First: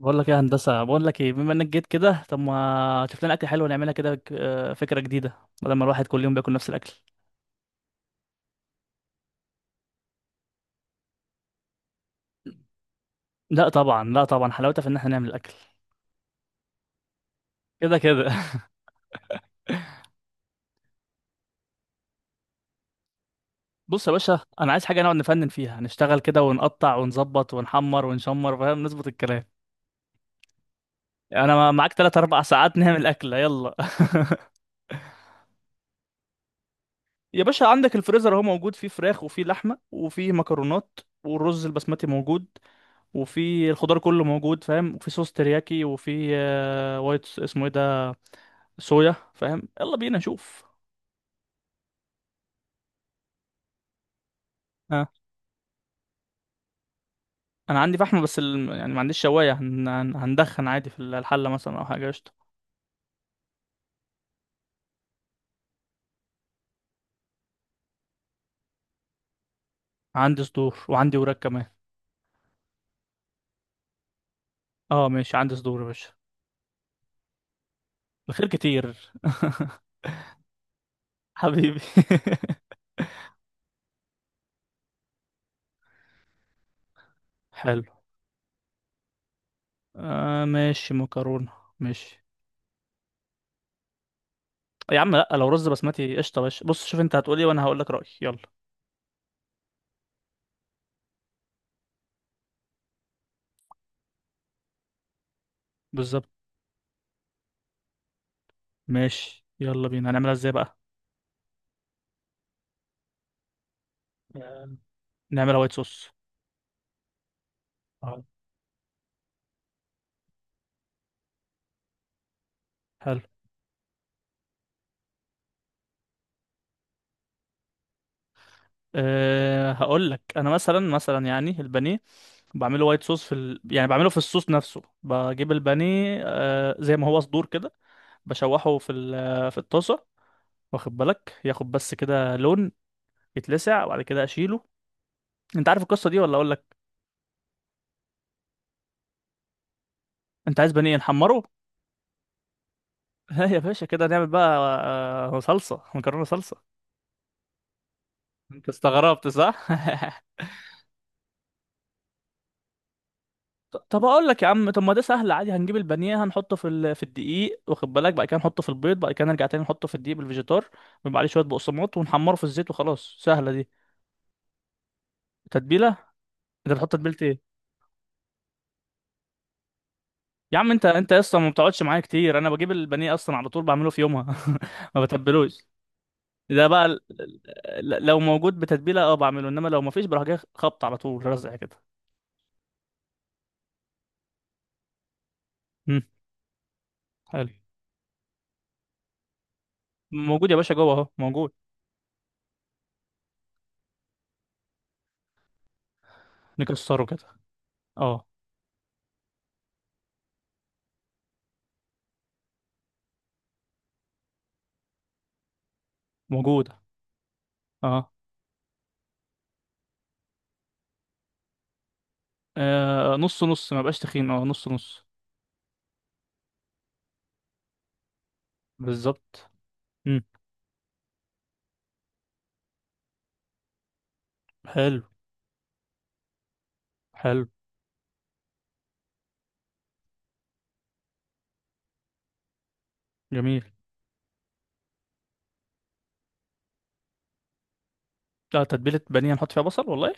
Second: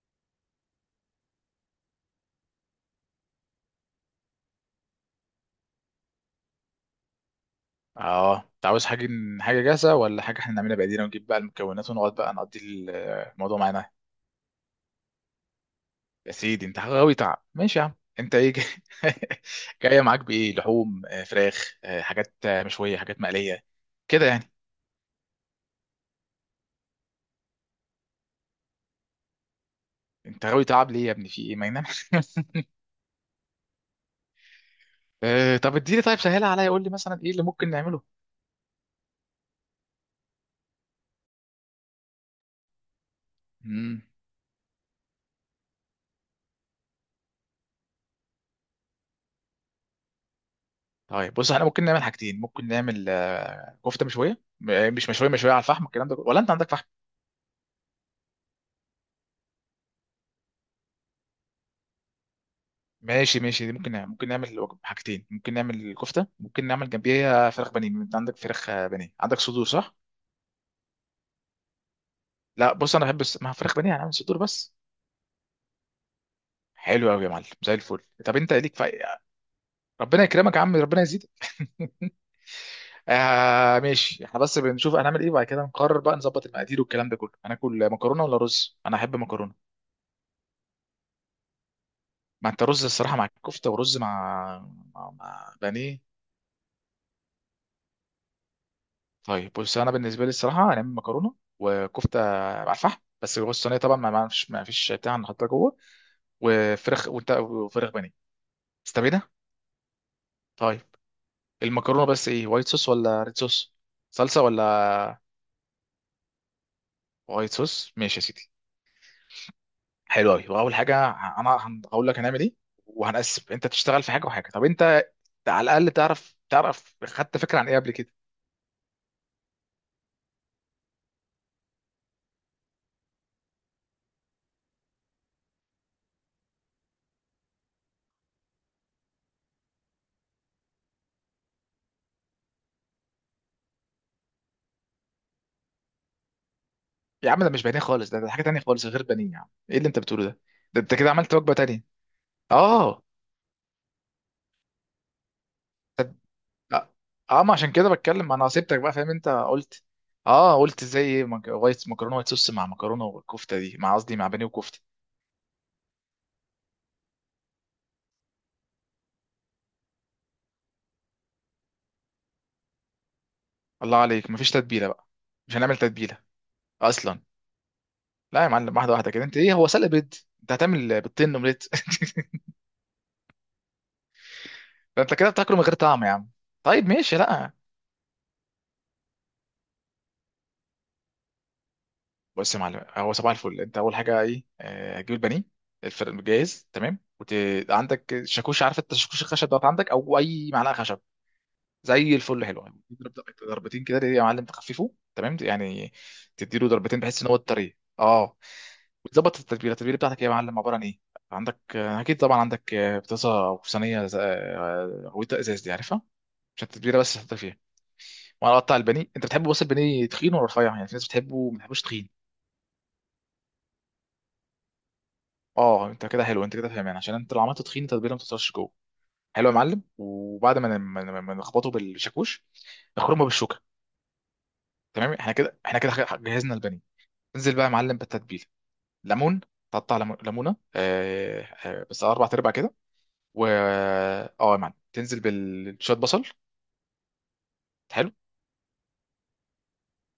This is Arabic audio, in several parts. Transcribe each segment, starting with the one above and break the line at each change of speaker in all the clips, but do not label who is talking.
بقول لك ايه يا هندسه؟ بقول لك ايه، بما انك جيت كده طب ما تشوف لنا اكل حلو نعملها كده، فكره جديده. بدل ما الواحد كل يوم بياكل نفس الاكل.
اه، انت عاوز حاجه؟ حاجه جاهزه ولا حاجه احنا نعملها بايدينا ونجيب بقى المكونات ونقعد بقى نقضي الموضوع
لا
معانا.
طبعا، لا طبعا، حلاوتها في ان احنا نعمل الاكل
يا سيدي انت غاوي تعب، ماشي يا عم.
كده كده.
انت ايه جايه معاك بايه؟ لحوم، فراخ، حاجات، مشويه، حاجات مقليه؟
بص يا
كده
باشا،
يعني؟
انا عايز حاجه نقعد نفنن فيها، نشتغل كده ونقطع ونظبط ونحمر ونشمر، فاهم؟ نظبط الكلام.
انت غاوي تعب ليه يا ابني، في ايه ما
انا
ينام؟
معاك 3 4 ساعات. نعمل اكله، يلا.
طب اديني، طيب سهلها عليا، قول لي مثلا ايه اللي
يا باشا،
ممكن
عندك
نعمله.
الفريزر اهو، موجود فيه فراخ وفيه لحمه وفيه مكرونات، والرز البسمتي موجود. وفي الخضار
امم
كله موجود، فاهم، وفي صوص ترياكي وفي وايت، اسمه ايه ده؟ صويا، فاهم؟ يلا بينا نشوف.
طيب بص، احنا ممكن نعمل حاجتين، ممكن نعمل كفته مشويه، م- آه،
اه،
مش مشويه مشويه على الفحم، الكلام ده كله. ولا انت عندك فحم؟
انا عندي فحم بس يعني ما عنديش شوايه، هندخن عادي في الحله مثلا او حاجه، قشطه.
ماشي ماشي، دي ممكن نعمل، ممكن نعمل حاجتين، ممكن نعمل كفته، ممكن نعمل جنبيها فراخ بانيه. انت عندك فراخ بانيه؟ عندك صدور صح؟
عندي صدور وعندي وراك كمان.
لا بص، انا بحب مع فراخ بانيه هنعمل صدور بس.
اه ماشي، عندي صدور يا باشا.
حلو قوي يا معلم، زي الفل. طب
الخير
انت ليك في
كتير.
ربنا يكرمك يا عم، ربنا يزيدك.
حبيبي.
آه ماشي، احنا بس بنشوف هنعمل ايه، وبعد كده نقرر بقى، نظبط المقادير والكلام ده كله.
حلو.
هناكل مكرونه ولا رز؟ انا احب مكرونه.
آه ماشي، مكرونه، ماشي.
ما انت رز الصراحه مع الكفته، ورز مع
يا عم،
مع,
لا، لو
مع
رز
بانيه.
بسمتي قشطه باشا. بص، شوف انت هتقولي وانا هقول لك رايي، يلا.
طيب بص، انا بالنسبه لي الصراحه هنعمل مكرونه وكفته على الفحم، بس جوه الصينيه طبعا، ما فيش بتاع، نحطها جوه.
بالظبط.
وفراخ وفراخ بانيه. استبينا.
ماشي، يلا بينا، هنعملها ازاي بقى؟
طيب، المكرونه بس ايه، وايت صوص ولا ريد صوص؟ صلصه
آه،
ولا
نعملها وايت صوص.
وايت صوص؟ ماشي
آه.
يا سيدي. حلو قوي. واول حاجه هقول لك هنعمل ايه،
حلو.
وهنقسم، انت تشتغل في حاجه وحاجه. طب انت على الاقل تعرف، تعرف خدت فكره عن ايه قبل كده؟
أه، هقول لك انا، مثلا يعني البانيه بعمله وايت صوص، يعني بعمله في الصوص نفسه، بجيب البانيه زي ما هو صدور كده، بشوحه في الطاسه. واخد بالك، ياخد بس كده لون، يتلسع وبعد كده اشيله. انت عارف القصه دي ولا اقول لك؟
يا عم ده مش بانيه خالص، ده حاجه تانيه خالص غير بانيه يا عم، ايه اللي انت بتقوله ده؟
انت عايز
ده انت
بانيه
كده عملت
نحمره؟
وجبه تانيه. اه.
لا يا باشا، كده نعمل بقى صلصه مكرونه صلصه.
لا اه، ما عشان كده بتكلم، انا
انت
سبتك بقى فاهم انت
استغربت، صح؟
قلت. اه قلت زي ايه، وايت مكرونه، وايت صوص مع مكرونه، والكفته دي مع،
طب
قصدي
اقول
مع
لك
بانيه
يا عم،
وكفته.
طب ما ده سهل عادي. هنجيب البانيه، هنحطه في الدقيق، واخد بالك، بعد كده نحطه في البيض، بعد كده نرجع تاني نحطه في الدقيق بالفيجيتار، ويبقى عليه شويه بقسماط ونحمره في الزيت وخلاص، سهله دي.
الله عليك، مفيش تتبيله بقى؟ مش هنعمل
تتبيله؟
تتبيله
انت بتحط تتبيله
اصلا؟
ايه؟
لا يا معلم، واحده واحده كده، انت ايه هو سلق بيض؟ انت
يا عم، انت
هتعمل
انت
بيضتين
اصلا ما
اومليت؟
بتقعدش معايا كتير، انا بجيب البانيه اصلا على طول بعمله في يومها. ما
ده انت كده بتاكله من
بتبلوش.
غير طعم يا عم.
ده
طيب
بقى
ماشي، لا.
لو موجود بتتبيله اه بعمله، انما لو ما فيش بروح جاي خبط على طول رزع كده.
بص يا معلم، هو صباح الفل. انت اول حاجه ايه؟ هتجيب البانيه،
امم
الفرن جاهز تمام،
حلو.
عندك شاكوش؟ عارف انت الشاكوش الخشب دوت، عندك او اي
موجود يا
معلقه
باشا، جوه
خشب؟
اهو موجود.
زي الفل، حلو. يعني تضرب ضربتين كده يا معلم، تخففه تمام يعني، تديله ضربتين
نكسره
بحيث
كده،
ان هو الطريق.
اه.
اه. وتظبط التتبيله. التتبيله بتاعتك إيه يا معلم، عباره عن ايه؟ عندك، اكيد طبعا عندك، بطاطا او صينيه غويطه ازاز، دي عارفها؟
موجود،
عشان التتبيله بس تحط فيها.
اه.
وانا اقطع البانيه. انت بتحبه بس البانيه تخين ولا رفيع؟ يعني في ناس بتحبه، ما بتحبوش تخين.
نص نص ما بقاش تخين، اه، نص نص.
اه انت كده حلو، انت كده فاهمان، عشان انت لو عملته تخين التتبيله ما بتوصلش جوه. حلو
بالظبط.
يا معلم.
امم
وبعد ما نخبطه بالشاكوش، نخرمه بالشوكه.
حلو،
تمام، احنا كده احنا كده، جهزنا البانيه.
حلو،
انزل بقى يا معلم بالتتبيله. ليمون، تقطع ليمونه، بس اربع ارباع كده. و
جميل.
اه يا معلم، تنزل بالشويه بصل. حلو.
لا، تتبيلة بانيه نحط فيها بصل؟ والله.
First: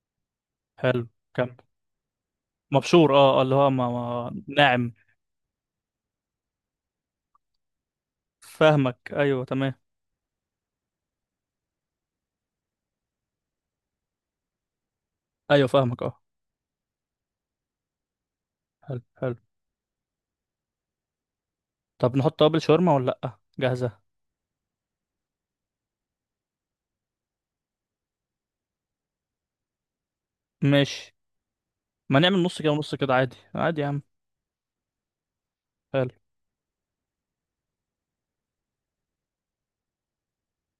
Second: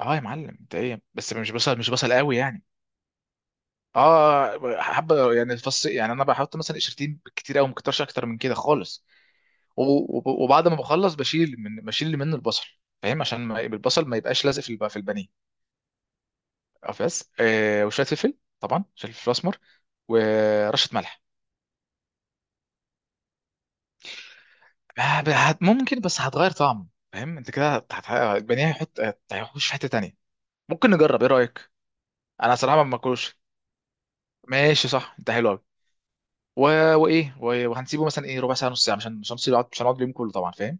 اه يا معلم، انت ايه
حلو،
بس، مش
كمل.
بصل، مش بصل قوي يعني.
مبشور، اه، اللي هو ما
اه
ناعم.
حبه يعني، فص يعني، انا بحط مثلا قشرتين، كتير قوي ما كترش، اكتر من كده خالص.
فاهمك، ايوه تمام.
وبعد ما بخلص بشيل، من بشيل اللي منه البصل، فاهم، عشان ما البصل ما يبقاش لازق في في البانيه.
ايوه فاهمك، اه.
بس وشويه فلفل طبعا،
حلو،
عشان الفلفل
حلو.
الاسمر. ورشه ملح.
طب نحط توابل شاورما ولا لأ جاهزة؟
ما ب- هت- ممكن، بس هتغير طعم فاهم، انت كده البانيه هيحط، هيخش في حته تانية. ممكن
ماشي،
نجرب، ايه رايك؟
ما نعمل
انا
نص كده
صراحه
ونص
ما
كده عادي،
باكلوش.
عادي يا عم.
ماشي، صح، انت حلو قوي.
حلو،
و... وايه، وهنسيبه مثلا ايه، ربع ساعه نص ساعه، عشان نسيبه، مش هنقعد اليوم كله طبعا فاهم.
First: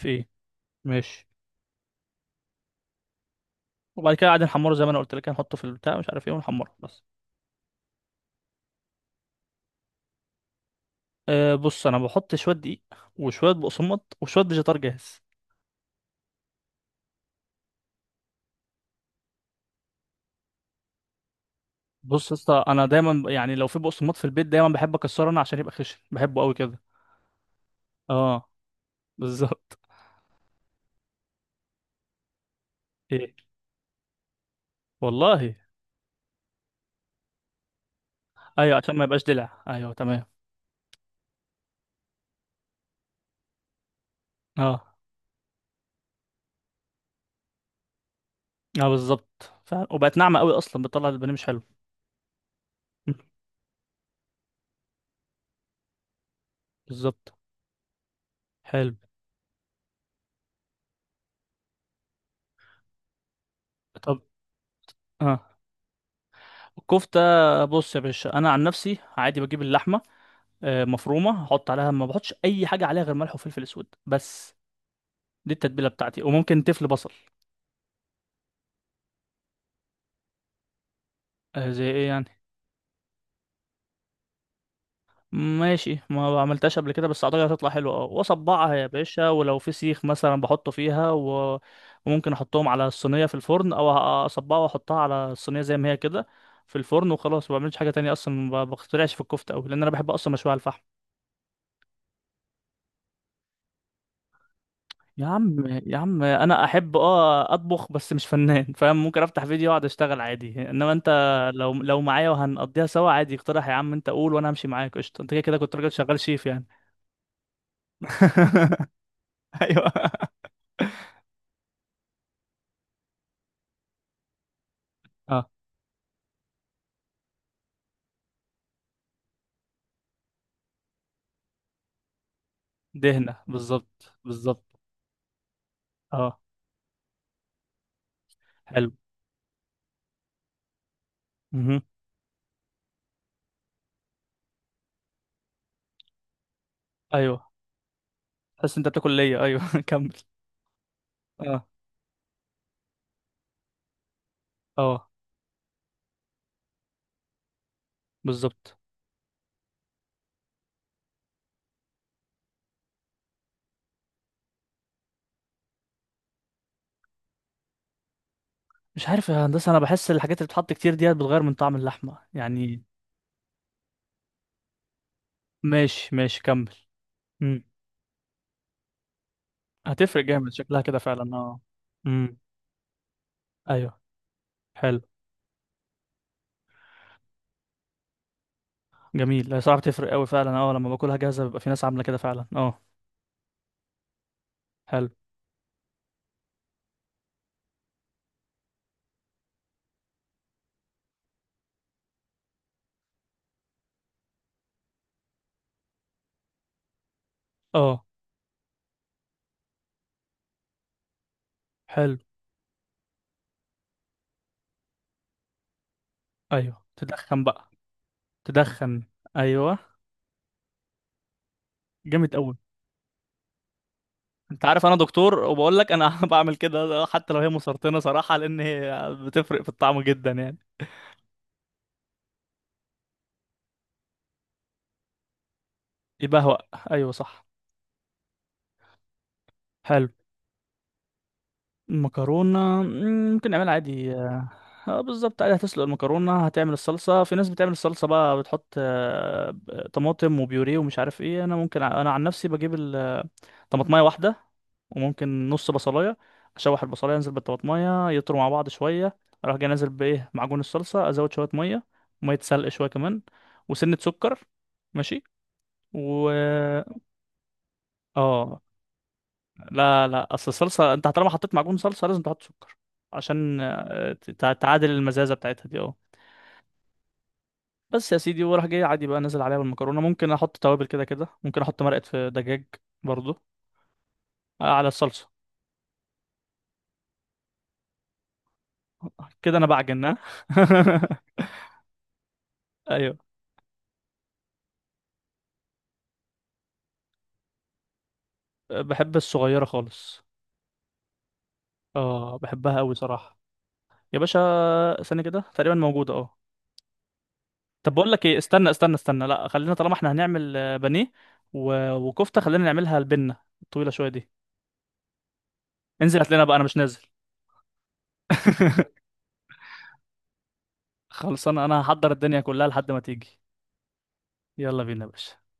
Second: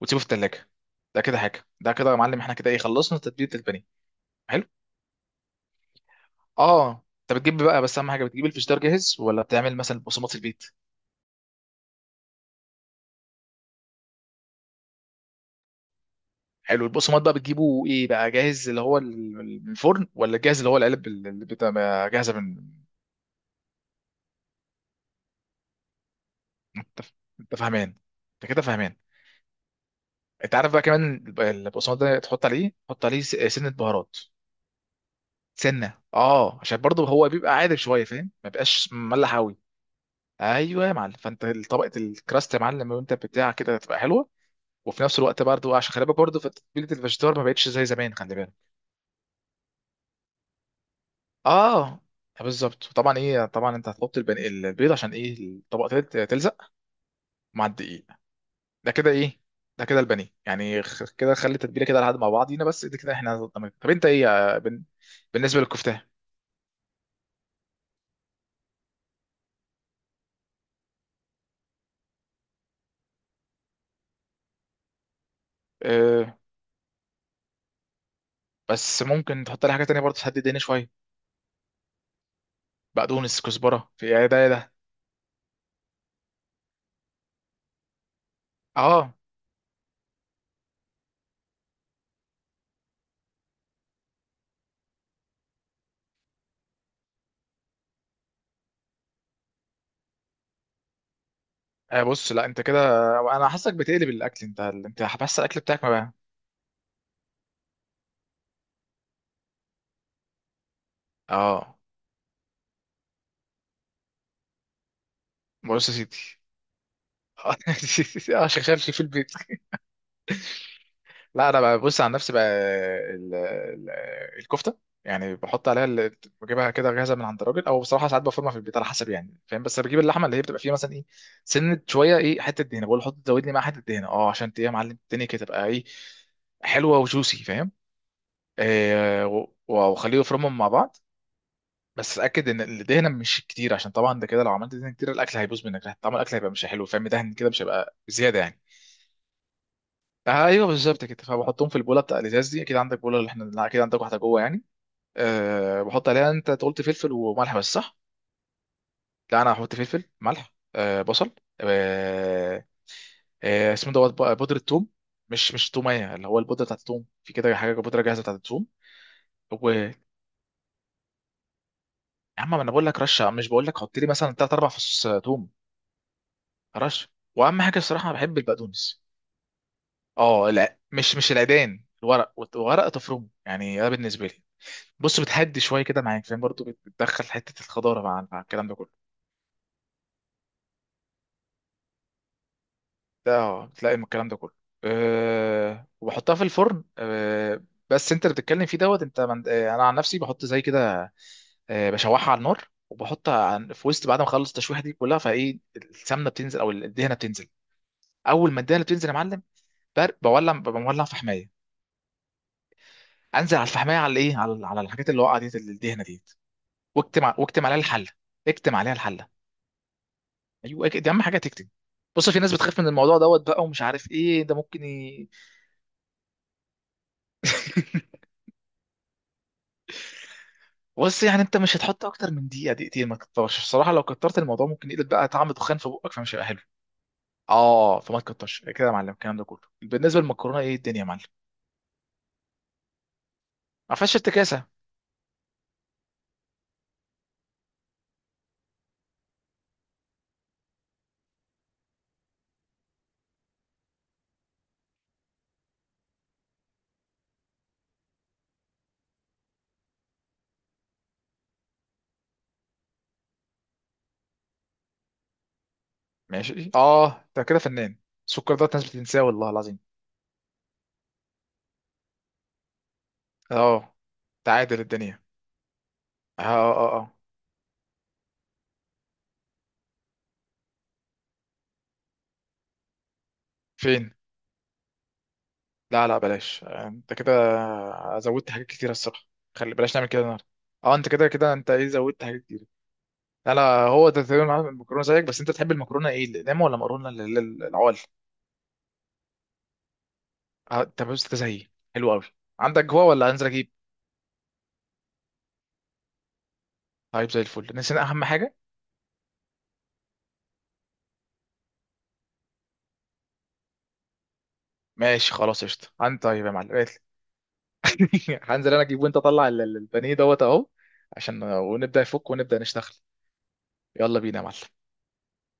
وتسيبه في الثلاجه. ده
ماشي.
كده حاجه. ده كده يا معلم، احنا كده ايه، خلصنا تتبيله البانيه.
وبعد كده قاعد
حلو
نحمره زي ما انا قلت لك، هنحطه في البتاع، مش عارف ايه، ونحمره
اه
بس.
انت بتجيب بقى، بس اهم حاجه، بتجيب الفشدار جاهز ولا بتعمل مثلا البقسماط في البيت؟
أه بص، انا بحط شوية دقيق وشوية بقسماط وشوية فيجيتار جاهز.
حلو. البقسماط بقى بتجيبه ايه بقى، جاهز اللي هو من الفرن، ولا جاهز اللي هو العلب اللي بتبقى
بص
جاهزه
يا
من؟
اسطى، انا دايما يعني لو في بقسماط في البيت دايما بحب اكسره انا عشان يبقى خشن، بحبه قوي كده.
انت فاهمان،
اه،
انت كده فاهمان.
بالظبط،
انت عارف بقى كمان البقسماط ده، تحط عليه، تحط عليه
ايه
سنه بهارات،
والله.
سنه، اه، عشان برضه هو بيبقى عادل شويه فاهم، ما
ايوه
بيبقاش
عشان ما يبقاش
مملح قوي.
دلع، ايوه تمام.
ايوه يا معلم، فانت طبقه الكراست يا معلم، وانت بتاع كده تبقى حلوه.
اه،
وفي نفس الوقت برضه، عشان خلي بالك برضه، فتتبيله الفيجيتار ما بقتش زي زمان، خلي بالك.
اه، بالظبط فعلا، وبقت ناعمه قوي اصلا، بتطلع البانيه مش حلو.
اه بالظبط
م.
طبعا، ايه طبعا، انت هتحط البيض عشان ايه؟ الطبقه تلزق
بالظبط،
مع الدقيق. ده
حلو.
كده ايه، ده كده البانيه يعني، كده خلي التتبيله كده لحد مع بعضينا بس. ده كده احنا تمام. طب انت
طب،
ايه يا
اه،
بالنسبه للكفته.
الكفته. بص يا باشا، انا عن نفسي عادي بجيب اللحمه مفرومه، احط عليها، ما بحطش اي حاجه عليها غير ملح وفلفل اسود بس. دي التتبيله بتاعتي،
اه،
وممكن تفل بصل.
بس ممكن تحط لي حاجه تانية برضه، تهدي الدنيا شويه.
زي ايه يعني؟
بقدونس، كزبره، في ايه، ده ايه ده.
ماشي، ما عملتهاش قبل كده بس اعتقد هتطلع حلوه، اه، واصبعها يا
اه
باشا، ولو في سيخ مثلا بحطه فيها وممكن احطهم على الصينيه في الفرن، او اصبعها واحطها على الصينيه زي ما هي كده في الفرن وخلاص. ما بعملش حاجه تانية، اصلا ما بخترعش في الكفته قوي، لان انا بحب اصلا مشوي على الفحم.
بص لا انت كده، انا حاسسك بتقلب الاكل انت، انت
يا
بس
عم،
الاكل بتاعك ما
يا
بقى.
عم، انا احب اطبخ بس مش فنان. فاهم، ممكن افتح فيديو واقعد اشتغل عادي، انما انت، لو
اه،
لو معايا وهنقضيها سوا عادي، اقترح يا عم، انت قول وانا همشي معاك، قشطه، انت كده كده كنت
بص
راجل
يا سيدي،
شغال شيف يعني.
اه شغال في في البيت.
ايوه.
لا انا بقى بص عن نفسي بقى، ال- ال- الكفته يعني، بحط عليها اللي، بجيبها كده جاهزه من عند الراجل، او بصراحه ساعات بفرمها في البيت على حسب يعني فاهم. بس بجيب اللحمه اللي هي بتبقى فيها مثلا ايه، سنه شويه، ايه، حته دهنه، بقول له حط
دهنة،
زود لي معاها حته دهنه،
بالظبط،
اه، عشان ايه يا
بالظبط،
معلم الدنيا كده تبقى ايه،
اه،
حلوه وجوسي فاهم.
حلو،
واخليه يفرمهم مع بعض.
مهم.
بس اتاكد ان الدهنه مش كتير، عشان طبعا ده كده لو عملت دهنه كتير الاكل هيبوظ منك، طعم الاكل هيبقى مش حلو فاهم، دهن كده
ايوه،
مش هيبقى زياده يعني.
تحس انت بتاكل ليا، ايوه. كمل.
ايوه بالظبط كده.
اه،
فبحطهم في البوله بتاع الازاز دي، اكيد عندك بوله اللي احنا، لا، اكيد عندك واحده جوه يعني.
اه،
أه بحط عليها، انت قلت فلفل وملح بس صح؟
بالظبط.
لا انا هحط فلفل، ملح، أه بصل، أه، أه اسمه دوت بقى، بودره ثوم، مش مش توميه اللي هو البودره بتاعت الثوم، في كده حاجه بودره جاهزه بتاعت الثوم.
مش عارف يا
و
هندسة، انا
يا
بحس الحاجات اللي بتتحط كتير ديت بتغير من طعم اللحمة
عم، ما انا
يعني.
بقول لك رشه، مش بقول لك حط لي مثلا ثلاث اربع فصوص ثوم.
ماشي ماشي، كمل.
رشه.
امم
واهم حاجه الصراحه انا بحب البقدونس.
هتفرق
اه
جامد
لا،
شكلها كده
مش مش
فعلا، اه.
العيدان، الورق،
امم
ورق تفرمه يعني، ده
ايوه،
بالنسبه لي.
حلو،
بص بتهدي شويه كده معاك فاهم، برضو بتدخل حته الخضاره مع الكلام ده كله.
جميل، هي صراحة بتفرق قوي فعلا، اه. لما باكلها جاهزة بيبقى في ناس عاملة كده فعلا، اه.
ده اه بتلاقي من الكلام ده كله.
حلو،
أه وبحطها في الفرن، أه. بس انت اللي بتتكلم فيه دوت، انت أه انا عن نفسي بحط زي كده. أه بشوحها على النار وبحطها في وسط، بعد ما اخلص التشويحه دي كلها، فايه السمنه بتنزل او الدهنه بتنزل.
اه،
اول ما الدهنه بتنزل يا معلم، بولع، ببقى مولع فحمايه،
حلو،
انزل على الفحمايه على ايه، على الحاجات اللي وقعت ديت، الدهنه ديت،
ايوه تدخن
واكتم
بقى،
عليها الحله، اكتم عليها
تدخن،
الحله،
ايوه،
ايوه كده، دي اهم حاجه تكتب. بص
جامد
في ناس
قوي.
بتخاف من الموضوع دوت بقى ومش عارف ايه، ده
انت
ممكن
عارف انا دكتور وبقول لك انا، بعمل كده حتى لو هي مسرطنه صراحه، لان هي بتفرق في الطعم جدا يعني.
بص يعني انت مش هتحط اكتر من دقيقه دقيقتين، ما تكترش الصراحه، لو كترت الموضوع ممكن يقلب بقى طعم دخان في بقك، فمش هيبقى
يبهوأ،
حلو.
ايوه صح،
اه فما تكترش كده يا معلم الكلام ده كله.
حلو.
بالنسبه للمكرونه، ايه الدنيا يا معلم؟
مكرونة، ممكن نعملها
ما فيهاش
عادي، اه.
افتكاسه؟
بالظبط عادي، هتسلق المكرونة، هتعمل الصلصة. في ناس بتعمل الصلصة بقى بتحط طماطم وبيوريه ومش عارف ايه. انا انا عن نفسي بجيب طماطماية واحدة، وممكن نص بصلاية. اشوح البصلاية، انزل بالطماطماية، يطروا مع بعض شوية. اروح جاي نازل بايه، معجون الصلصة، ازود شوية مية، مية سلق شوية كمان، وسنة سكر. ماشي. و
ماشي اه انت كده فنان. السكر
اه،
ده ناس بتنساه والله العظيم.
لا، لا، اصل الصلصه انت طالما حطيت معجون صلصه لازم تحط سكر، عشان
اه تعادل
تعادل
الدنيا،
المزازه بتاعتها دي، اه.
اه اه اه،
بس يا سيدي، وراح جاي عادي بقى، نازل عليها بالمكرونه، ممكن احط توابل كده كده، ممكن احط مرقه في دجاج برضو.
فين؟
على الصلصه،
لا لا بلاش، انت كده زودت حاجات كتير الصراحه،
كده انا
خلي بلاش نعمل
بعجنها.
كده النهارده. اه انت كده كده انت ايه، زودت حاجات كتير.
ايوه.
لا لا. هو ده تقريبا عامل المكرونه زيك بس، انت تحب المكرونه ايه، الاقلام ولا مكرونه العوال؟
بحب الصغيره خالص.
اه انت بس انت زيي، حلو قوي.
اه، بحبها
عندك
قوي
جوا ولا
صراحه.
هنزل اجيب؟
يا باشا، ثانيه كده تقريبا موجوده، اه.
طيب زي الفل،
طب
نسينا
بقول
اهم
لك ايه،
حاجه.
استنى استنى استنى، لا خلينا، طالما احنا هنعمل بانيه وكفته، خلينا نعملها البنه الطويله شويه دي.
ماشي خلاص، قشطه. عن
انزل هات لنا
طيب يا
بقى، انا
معلم،
مش نازل.
قالت لي. هنزل انا اجيب، وانت طلع البانيه دوت اهو. عشان
خلصان، انا
ونبدا
هحضر
يفك
الدنيا
ونبدا
كلها لحد
نشتغل.
ما تيجي.
يلا بينا يا معلم.
يلا بينا يا باشا.